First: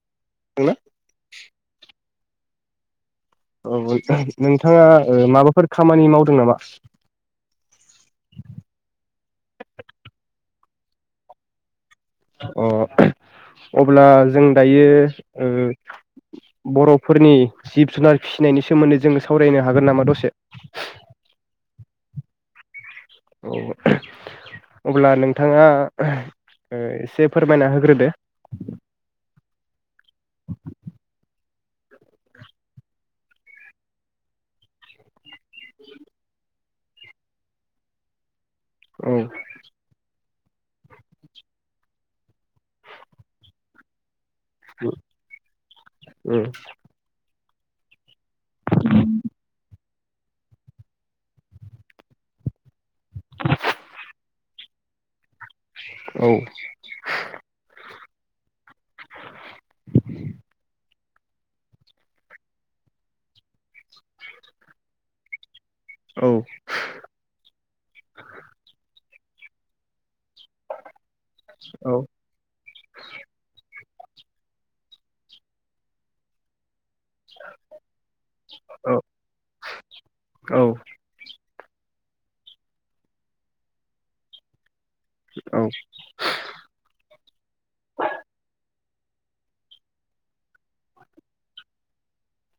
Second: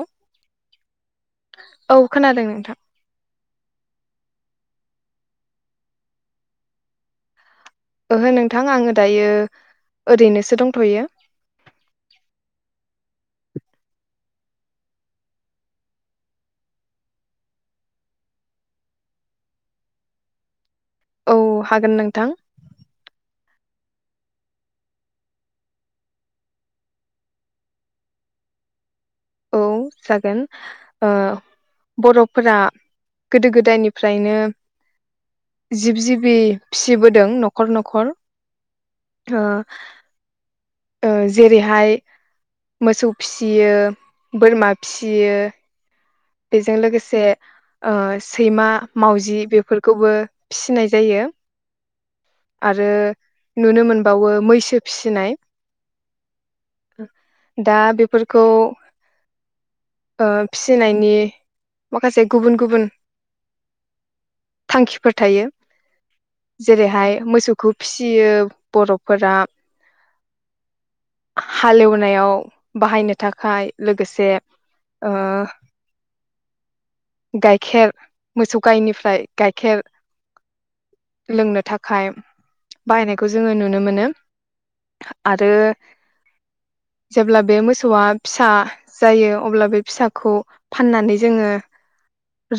औ औ औ खोनादों नों औ ओ नोंथाङा ओ माबाफोर खामानि मावदों नामा ओहो नोंथां आङो दायो ओरैनोसो दंथयो अ अब्ला जों दायो ओ बरफोरनि जिब जुनार फिसिनायनि सोमोन्दै जोङो सावरायनो हागोन नामा दसे औ हागोन नोंथां औ अब्ला नोंथाङा एसे फोरमायना होग्रोदो औ जागोन ओ बरफोरा गोदो गोदायनिफ्रायनो जिब जिबि फिसिबोदों नखर नखर औ ओ ओ जेरैहाय मोसौ फिसियो। बोरमा फिसियो। बेजों लोगोसे। ओ। सैमा मावजि बेफोर। खौबो फिसिनाय जायो। आरो नुनो मोनबावो मैसो फिसिनाय। औ दा बे। फोरखौ ओ फिसिनायनि माखासे गुबुन गुबुन थांखिफोर थायो। औ। जेरैहाय मोसौखौ फिसियो बर' गथफोरा। औ हालेवनायाव बाहायनो थाखाय लोगोसे ओ। गाइखेर मोसौ गायनिफ्राय गाइखेर औ औ लोंनो। थाखाय बायनायखौ जोङो नुनो मोनो आरो जेब्ला बे मोसौआ फिसा जायो अब्ला बे फिसाखौ फाननानै जोङो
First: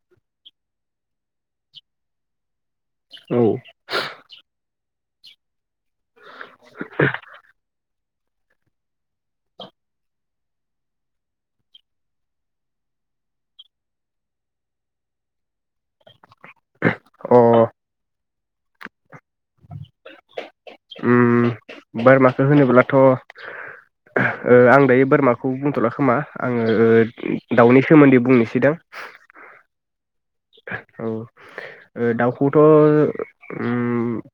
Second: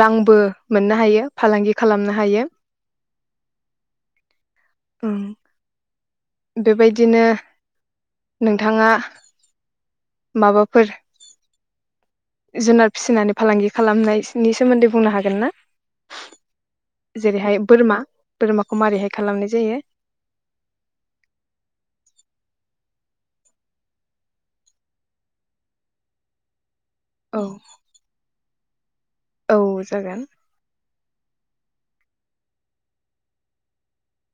रांबो मोननो हायो फालांगि खालामनो हायो औ। ओम। बेबायदिनो। नोंथाङा। माबाफोर। जुनार फिसिनानै फालांगि खालामनायसिनि सोमोन्दै बुंनो हागोन ना। अ जेरैहाय बोरमा। बोरमाखौ मारैहाय खालामनाय जायो। ओम बोरमाखौ होनोब्लाथ ओ आं दायो बोरमाखौ बुंथला खोमा आङो। ओ औ दाउनि सोमोन्दै बुंनोसै दां। औ जागोन। औ ओ दाउखौथ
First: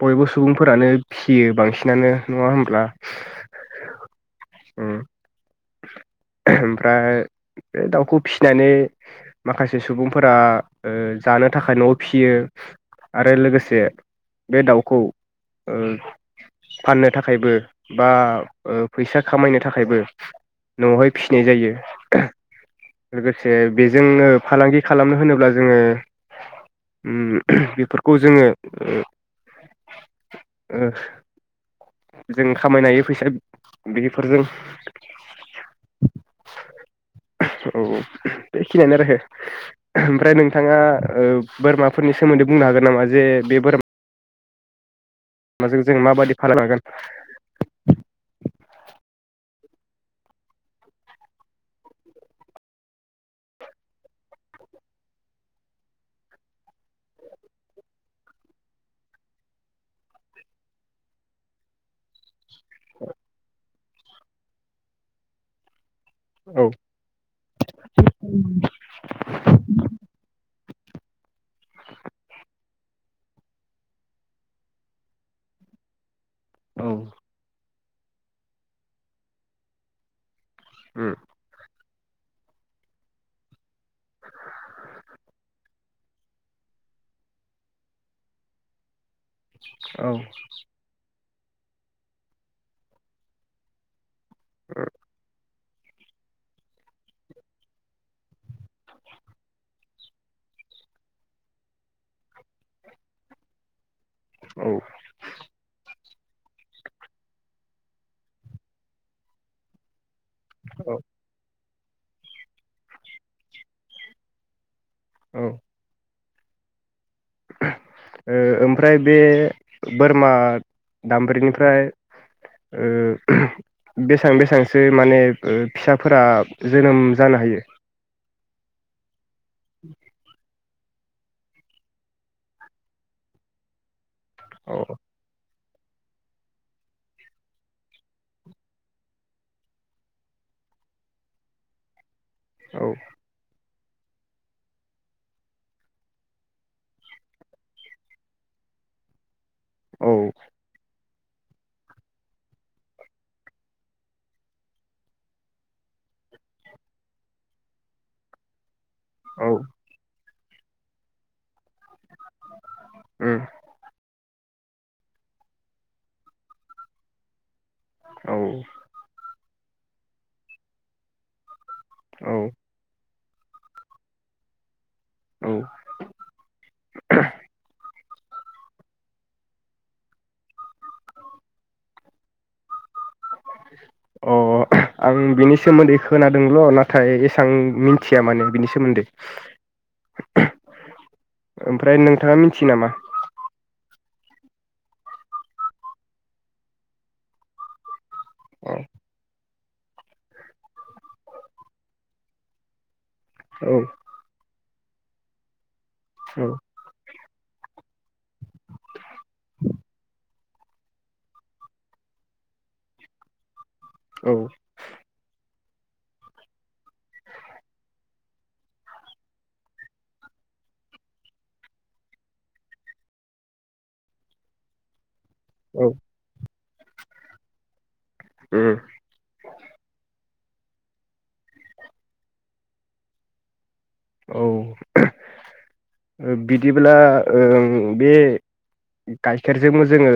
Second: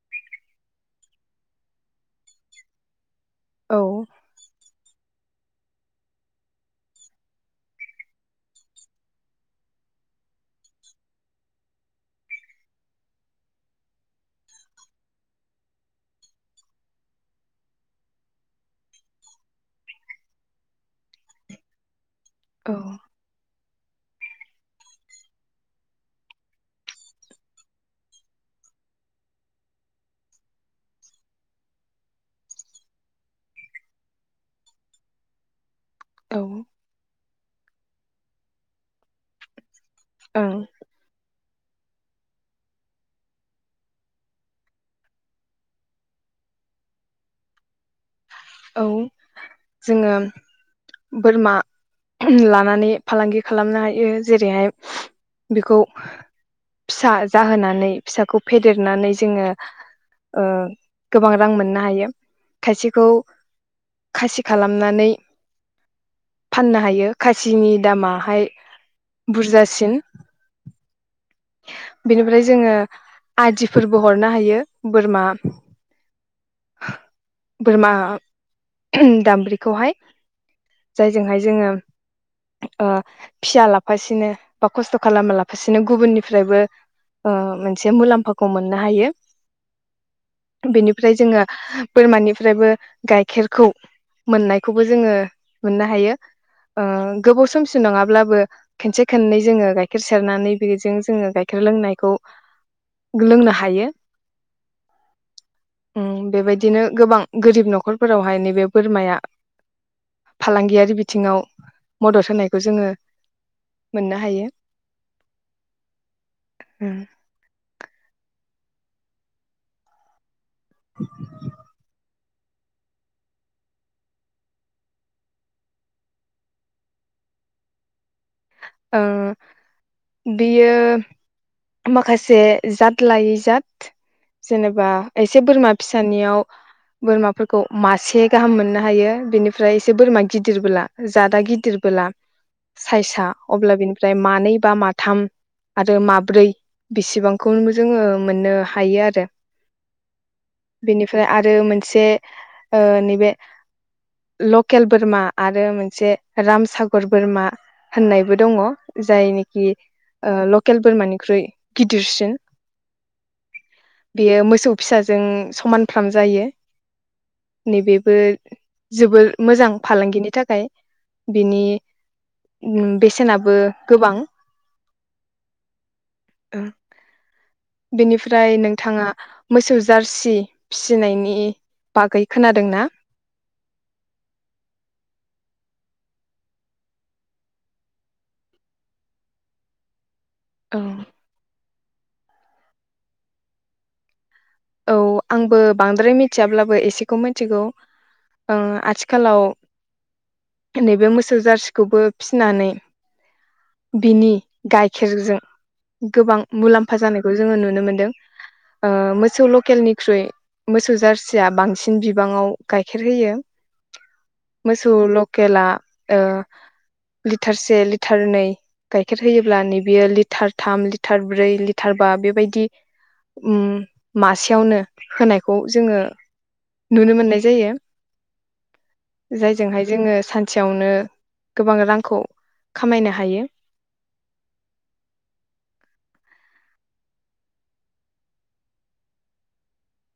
बयबो सुबुंफोरानो फियो बांसिनानो नङा होमब्ला। औ। ओम [inaudible] ओमफ्राय बे दाउखौ फिसिनानै माखासे सुबुंफोरा। ओ जानो थाखाय नआव फियो आरो लोगोसे बे दाउखौ ओ फाननो थाखायबो बा ओ फैसा खामायनो थाखायबो नआवहाय फिसिनाय जायो। औ लोगोसे। ए बेजोंनो फालांगि खालामनो होनोब्ला जोङो ओम बेफोरखौ जोङो ओ, ओ जों खामायनो हायो फैसा बेफोरजों औ औ बेखिनियानो आरो हे ओमफ्राय ओं नोंथाङा ओ बोरमाफोरनि सोमोन्दै बुंनो हागोन नामा? जे बे बोरमा माजों जोङो माबायदि फालां हागोन? औ जोङो बोरमा ओहोम लानानै फालांगि खालामनो हायो जेरैहाय बेखौ फिसा जाहोनानै फिसाखौ फेदेरनानै जोङो ओ गोबां रां मोननो हायो। खायसेखौ खासि खालामनानै औ फाननो हायो खासिनि दामाहाय बुरजासिन । बेनिफ्राय जोङो आदिफोरबो हरनो हायो बोरमा औ बोरमा ओहोम दामब्रिखौहाय । जायजोंहाय जोङो ओ फिसा लाफासेनो बा खस्थ खालामा लाफासेनो गुबुननि फ्रायबो ओ मोनसे मुलाम्फाखौ मोननो हायो। औ बेनिफ्राय जोङो बोरमानिफ्रायबो गाइखेरखौ मोननायखौबो जोङो मोननो हायो ओ गोबाव समसिम नङाब्लाबो खनसे खननै जोङो गाइखेर सेरनानै बेजों जोङो गाइखेर लोंनायखौ लोंनो हायो । औ ओम बेबायदिनो गोबां गोरिब नखरफोरावहाय नैबे बोरमाया फालांगियारि औ बिथिङाव मदद होनायखौ जोङो मोननो हायो। औ ओम ओ ओमफ्राय बे बोरमा दामब्रिनिफ्राय ओ बेसां बेसांसो माने ओ फिसाफोरा जोनोम जानो हायो? ओ बियो माखासे जाद लायै जाद अ जेनेबा एसे बोरमा फिसानियाव बोरमाफोरखौ मासे गाहाम मोननो हायो बेनिफ्राय एसे बोरमा गिदिरबोला जादा गिदिरबोला औ सायसा अब्ला बेनिफ्राय मानै बा माथाम आरो माब्रै बेसेबांखौ जोङो मोननो हायो आरो औ बेनिफ्राय आरो मोनसे नैबे लकेल बोरमा आरो मोनसे रामसागर बोरमा होननायबो दङ जाय औ नाखि ओ लकेल बमानिख्रुइ गिदिरसिन उम बेयो मोसौ फिसाजों समानफ्राम जायो नैबेबो औ जबोर मोजां फालांगिनि थाखाय बिनि औ बेसेनाबो गोबां औ [unintelligible] बेनिफ्राय नोंथाङा मोसौ जारसि फिसिनायनि बागै खोनादों न अ आं बिनि सोमोन्दै खोनादोंल नाथाय एसेबां मिथिया माने बिनि सोमोन्दै औ ओमफ्राय नोंथाङा मिथियो नामा औ आंबो बांद्राय मिथियाब्लाबो एसेखौ मिथिगौ ओं अ आथिखालाव नैबे मोसौ जारसिखौबो फिनानै औ बिनि गाइखेरजों गोबां औ मुलाम्फा जानाय बेखौ जोङो नुनो मोनदों मोसौ लकेलनिख्रुइ मोसौ जारसिया बांसिन बिबाङाव गाइखेर होयो औ मोसौ लकेला ओ लिटारसे लिटार नै गाइखेर होयोब्ला नै बियो लिटार थाम लिटार ब्रै लिटार बा बेबायदि मासेयावनो होनाय खौ औ जोङो नुनो मोननाय जायो उम जायजोंहाय जोङो सान थियावनो गोबां रांखौ खामायनो हायो औ बिदिब्ला बे गाइखेरजोंबो जोङो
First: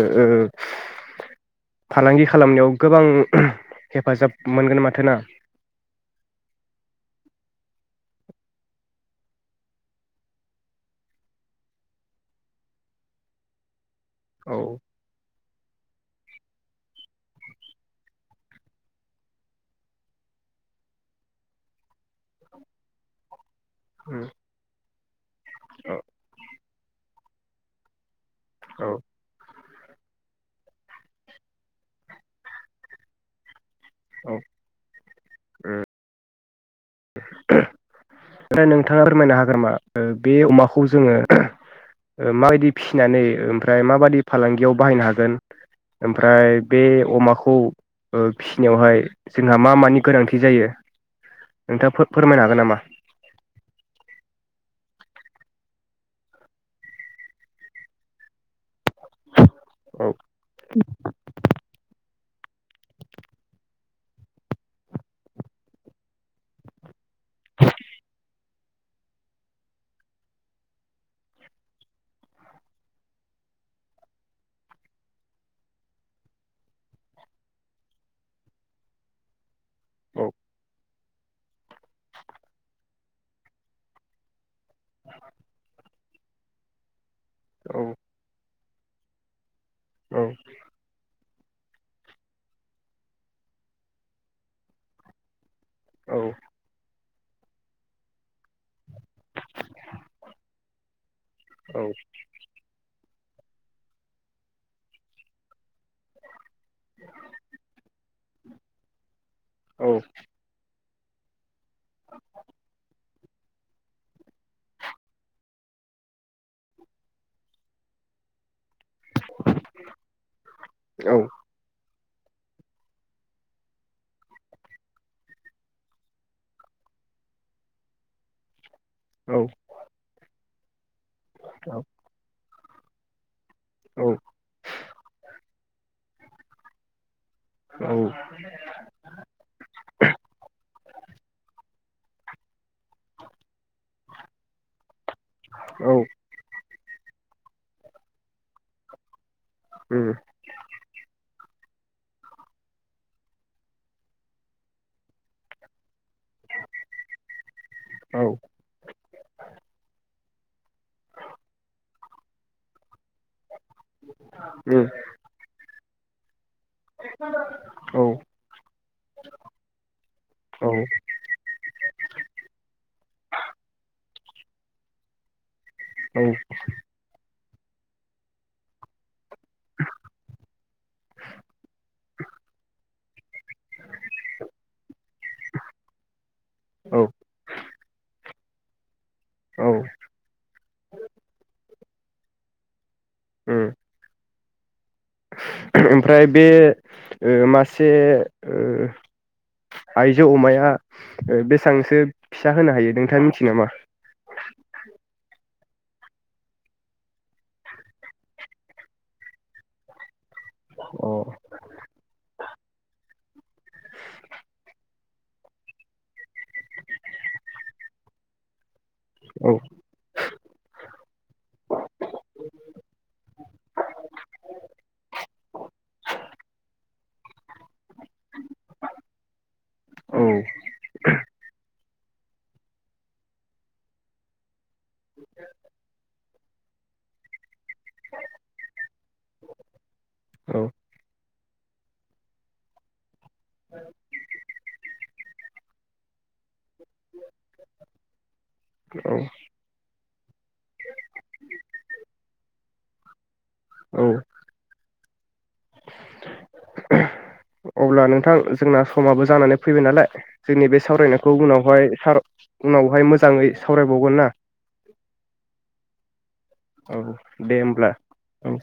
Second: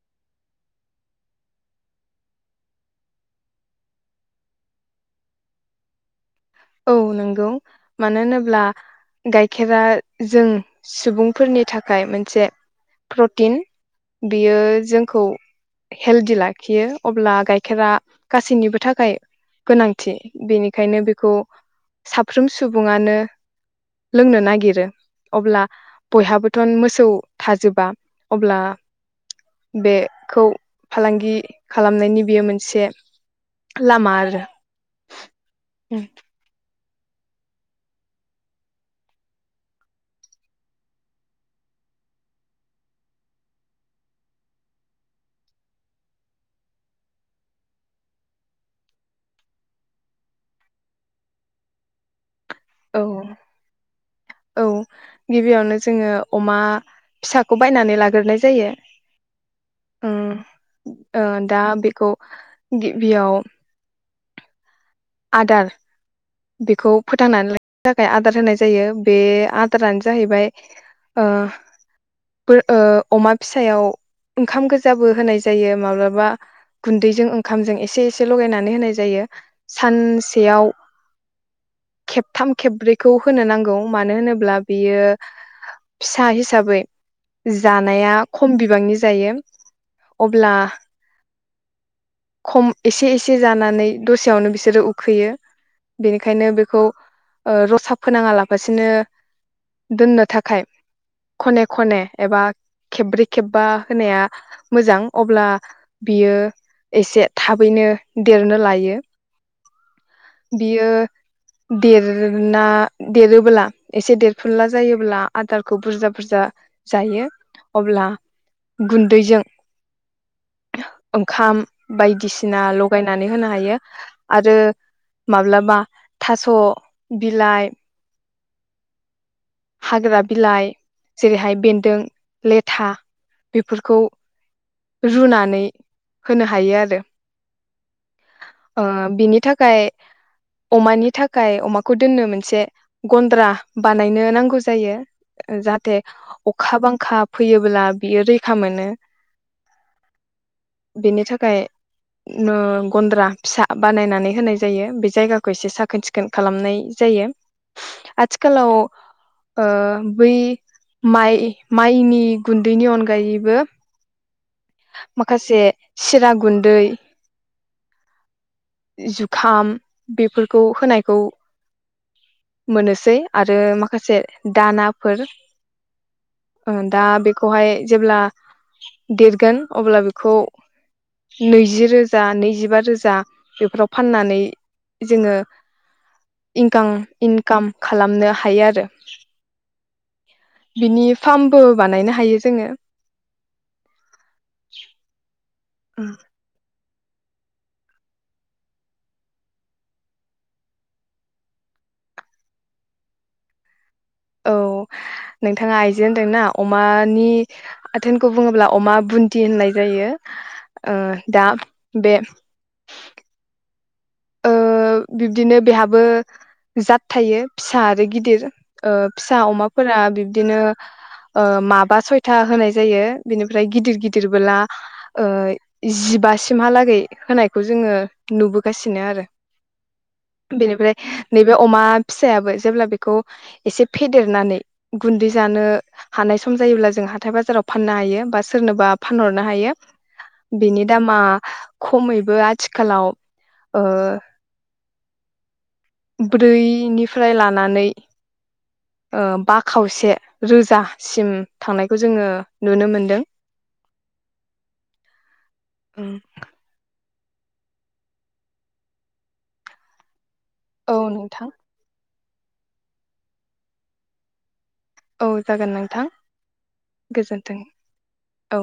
फालांगि खालामनायाव गोबां हेफाजाब मोनगोन माथो ना औ नंगौ मानो होनोब्ला गाइखेरा जों सुबुंफोरनि थाखाय मोनसे प्रटिन बियो औ जोंखौ हेल्डि लाखियो अब्ला गाइखेरा गासैनिबो थाखाय गोनांथि बेनिखायनो बेखौ साफ्रोम सुबुङानो उम लोंनो नागिरो अब्ला औ बयहाबोथ मोसौ थाजोबा अब्ला औ बे खौ फालांगि खालामनायनि बेयो मोनसे लामा आरो उ [unintelligible] आरो नोंथाङा फोरमायनो हागोन नामा बे अमाखौ जोङो माबायदि फिसिनानै ओमफ्राय माबादि फालांगियाव बाहायनो हागोन ओमफ्राय बे अमाखौ फिसिनायावहाय जोंहा मा मानि गोनांथि जायो नोंथाङा फोर फोरमायना नामा औ औ गिबियावनो जोङो अमा फिसाखौ बायनानै लाग्रोनाय जायो ओ औ ओ दा बेखौ गिबियाव आदार बेखौ फोथांनानै लाखिनो थाखाय आदार होनाय जायो बे आदारानो जाहैबाय ओ बो अमा फिसायाव ओंखाम गोजाबो होनाय जायो माब्लाबा गुन्दैजों ओंखामजों एसे एसे लगायनानै होनाय जायो औ सानसेयाव खेबथाम खेबब्रैखौ होनो नांगौ मानो होनोब्ला बेयो फिसा हिसाबै औ जानाया ख खम बिबांनि जायो औ अब्ला खम एसे एसे जानानै दसेयावनो बिसोरो उखैयो औ बेनिखायनो बेखौ ओ रसा फोनाङा लाबफासिनो दोननो थाखाय खने खने एबा खेब्रै खेबबा होनाया मोजां अब्ला बियो एसे थाबैनो देरनो लायो औ बियो देरना देरोब्ला एसे देरफुनला जायोब्ला आदारखौ बुरजा बुरजा जायो अब्ला गुन्दैजों औ ओंखाम बायदिसिना लगायनानै होनो हायो आरो माब्लाबा थास बिलाइ औ हाग्रा बिलाइ जेरैहाय बेन्दों। लेथा बेफोरखौ ओमफ्राय रुनानै होनो हायो आरो। ओ बिनि थाखाय अमानि थाखाय अमा बेखो दोननो मोनसे गन्द्रा बानायनो नां नांगौ जायो। ओ जाहाथे। अखा बांखा फैयोब्ला बियो रैखा मोनो। उम खाय ओ गन्द्रा फिसा बानायनानै होनाय जायो बे जायगाखौ एसे साखोन सिखोन खोन खालामनाय जायो आथिखालाव बै माइ माइनि गुन्दैनि अनगायैबो अ माखासे। सिरग गुन्दै जुखाम बेफोरखौ होनायखौ मोनोसै आरो माखासे दानाफोर ओ दा बे खौ हाय जेब्ला देर गोन‌ अब्ला बेखौ नै रोजा नैजिबा रोजा जा बेफोराव फाननानै जोंङो इनकां इनकाम खालामनो हा हायो आरो। बिनि फ्रामबो बानायनो हायो जोंङो उम। ओमफ्राय बे ओ मासे ओ आइजो अमाया ओ बेसांसो फिसा होनो हायो नोंथाङा मिथियो नामा? औ नोंथाङा आयजोे होनदोंना अमानि आथोनखौ बुङोब्ला अमा बुन्दि होननाय जायो। ओ अ दा बे ओ बिब्दिनो बेहाबो जाद थायो फिसा आरो गिदिर। ओ फिसा औ अमाफोरा बिब्दिनो ओ माबा सयथा होनाय जायो बिनिफ्राय गिदिर गिदिरबोला ओ जिबासिमहालागै होनायखौ जोंङो नुबोगासि नो आरो औ बेनिफ्राय नैबे अमा फिसायाबो जेब्ला बेखौ एसे फेदेरनानै गुन्दै जानो हानाय सम जायोब्ला जों हाथाय बाजाराव फाननो हायो बा सोरनोबा फानहरनो हायो। औ बिनि दामा खमैबो आथिखालाव ओ ब्रै निफ फ्राय लानानै औ ओ बा खावसे रोजासिम थांनायखौ जोंङो नुनो मोनदों। औ ओं अब्ला नोंथां जोंना समाबो जानानै फैबाय नालाय। जोंनि बे औ सावरायनायखौ नोंथां उनावहाय सार उनावहाय मोजाङै सावरायबावगोन ना? औ जागोन नोंथां औ गोजोन्थों दे होमब्ला औ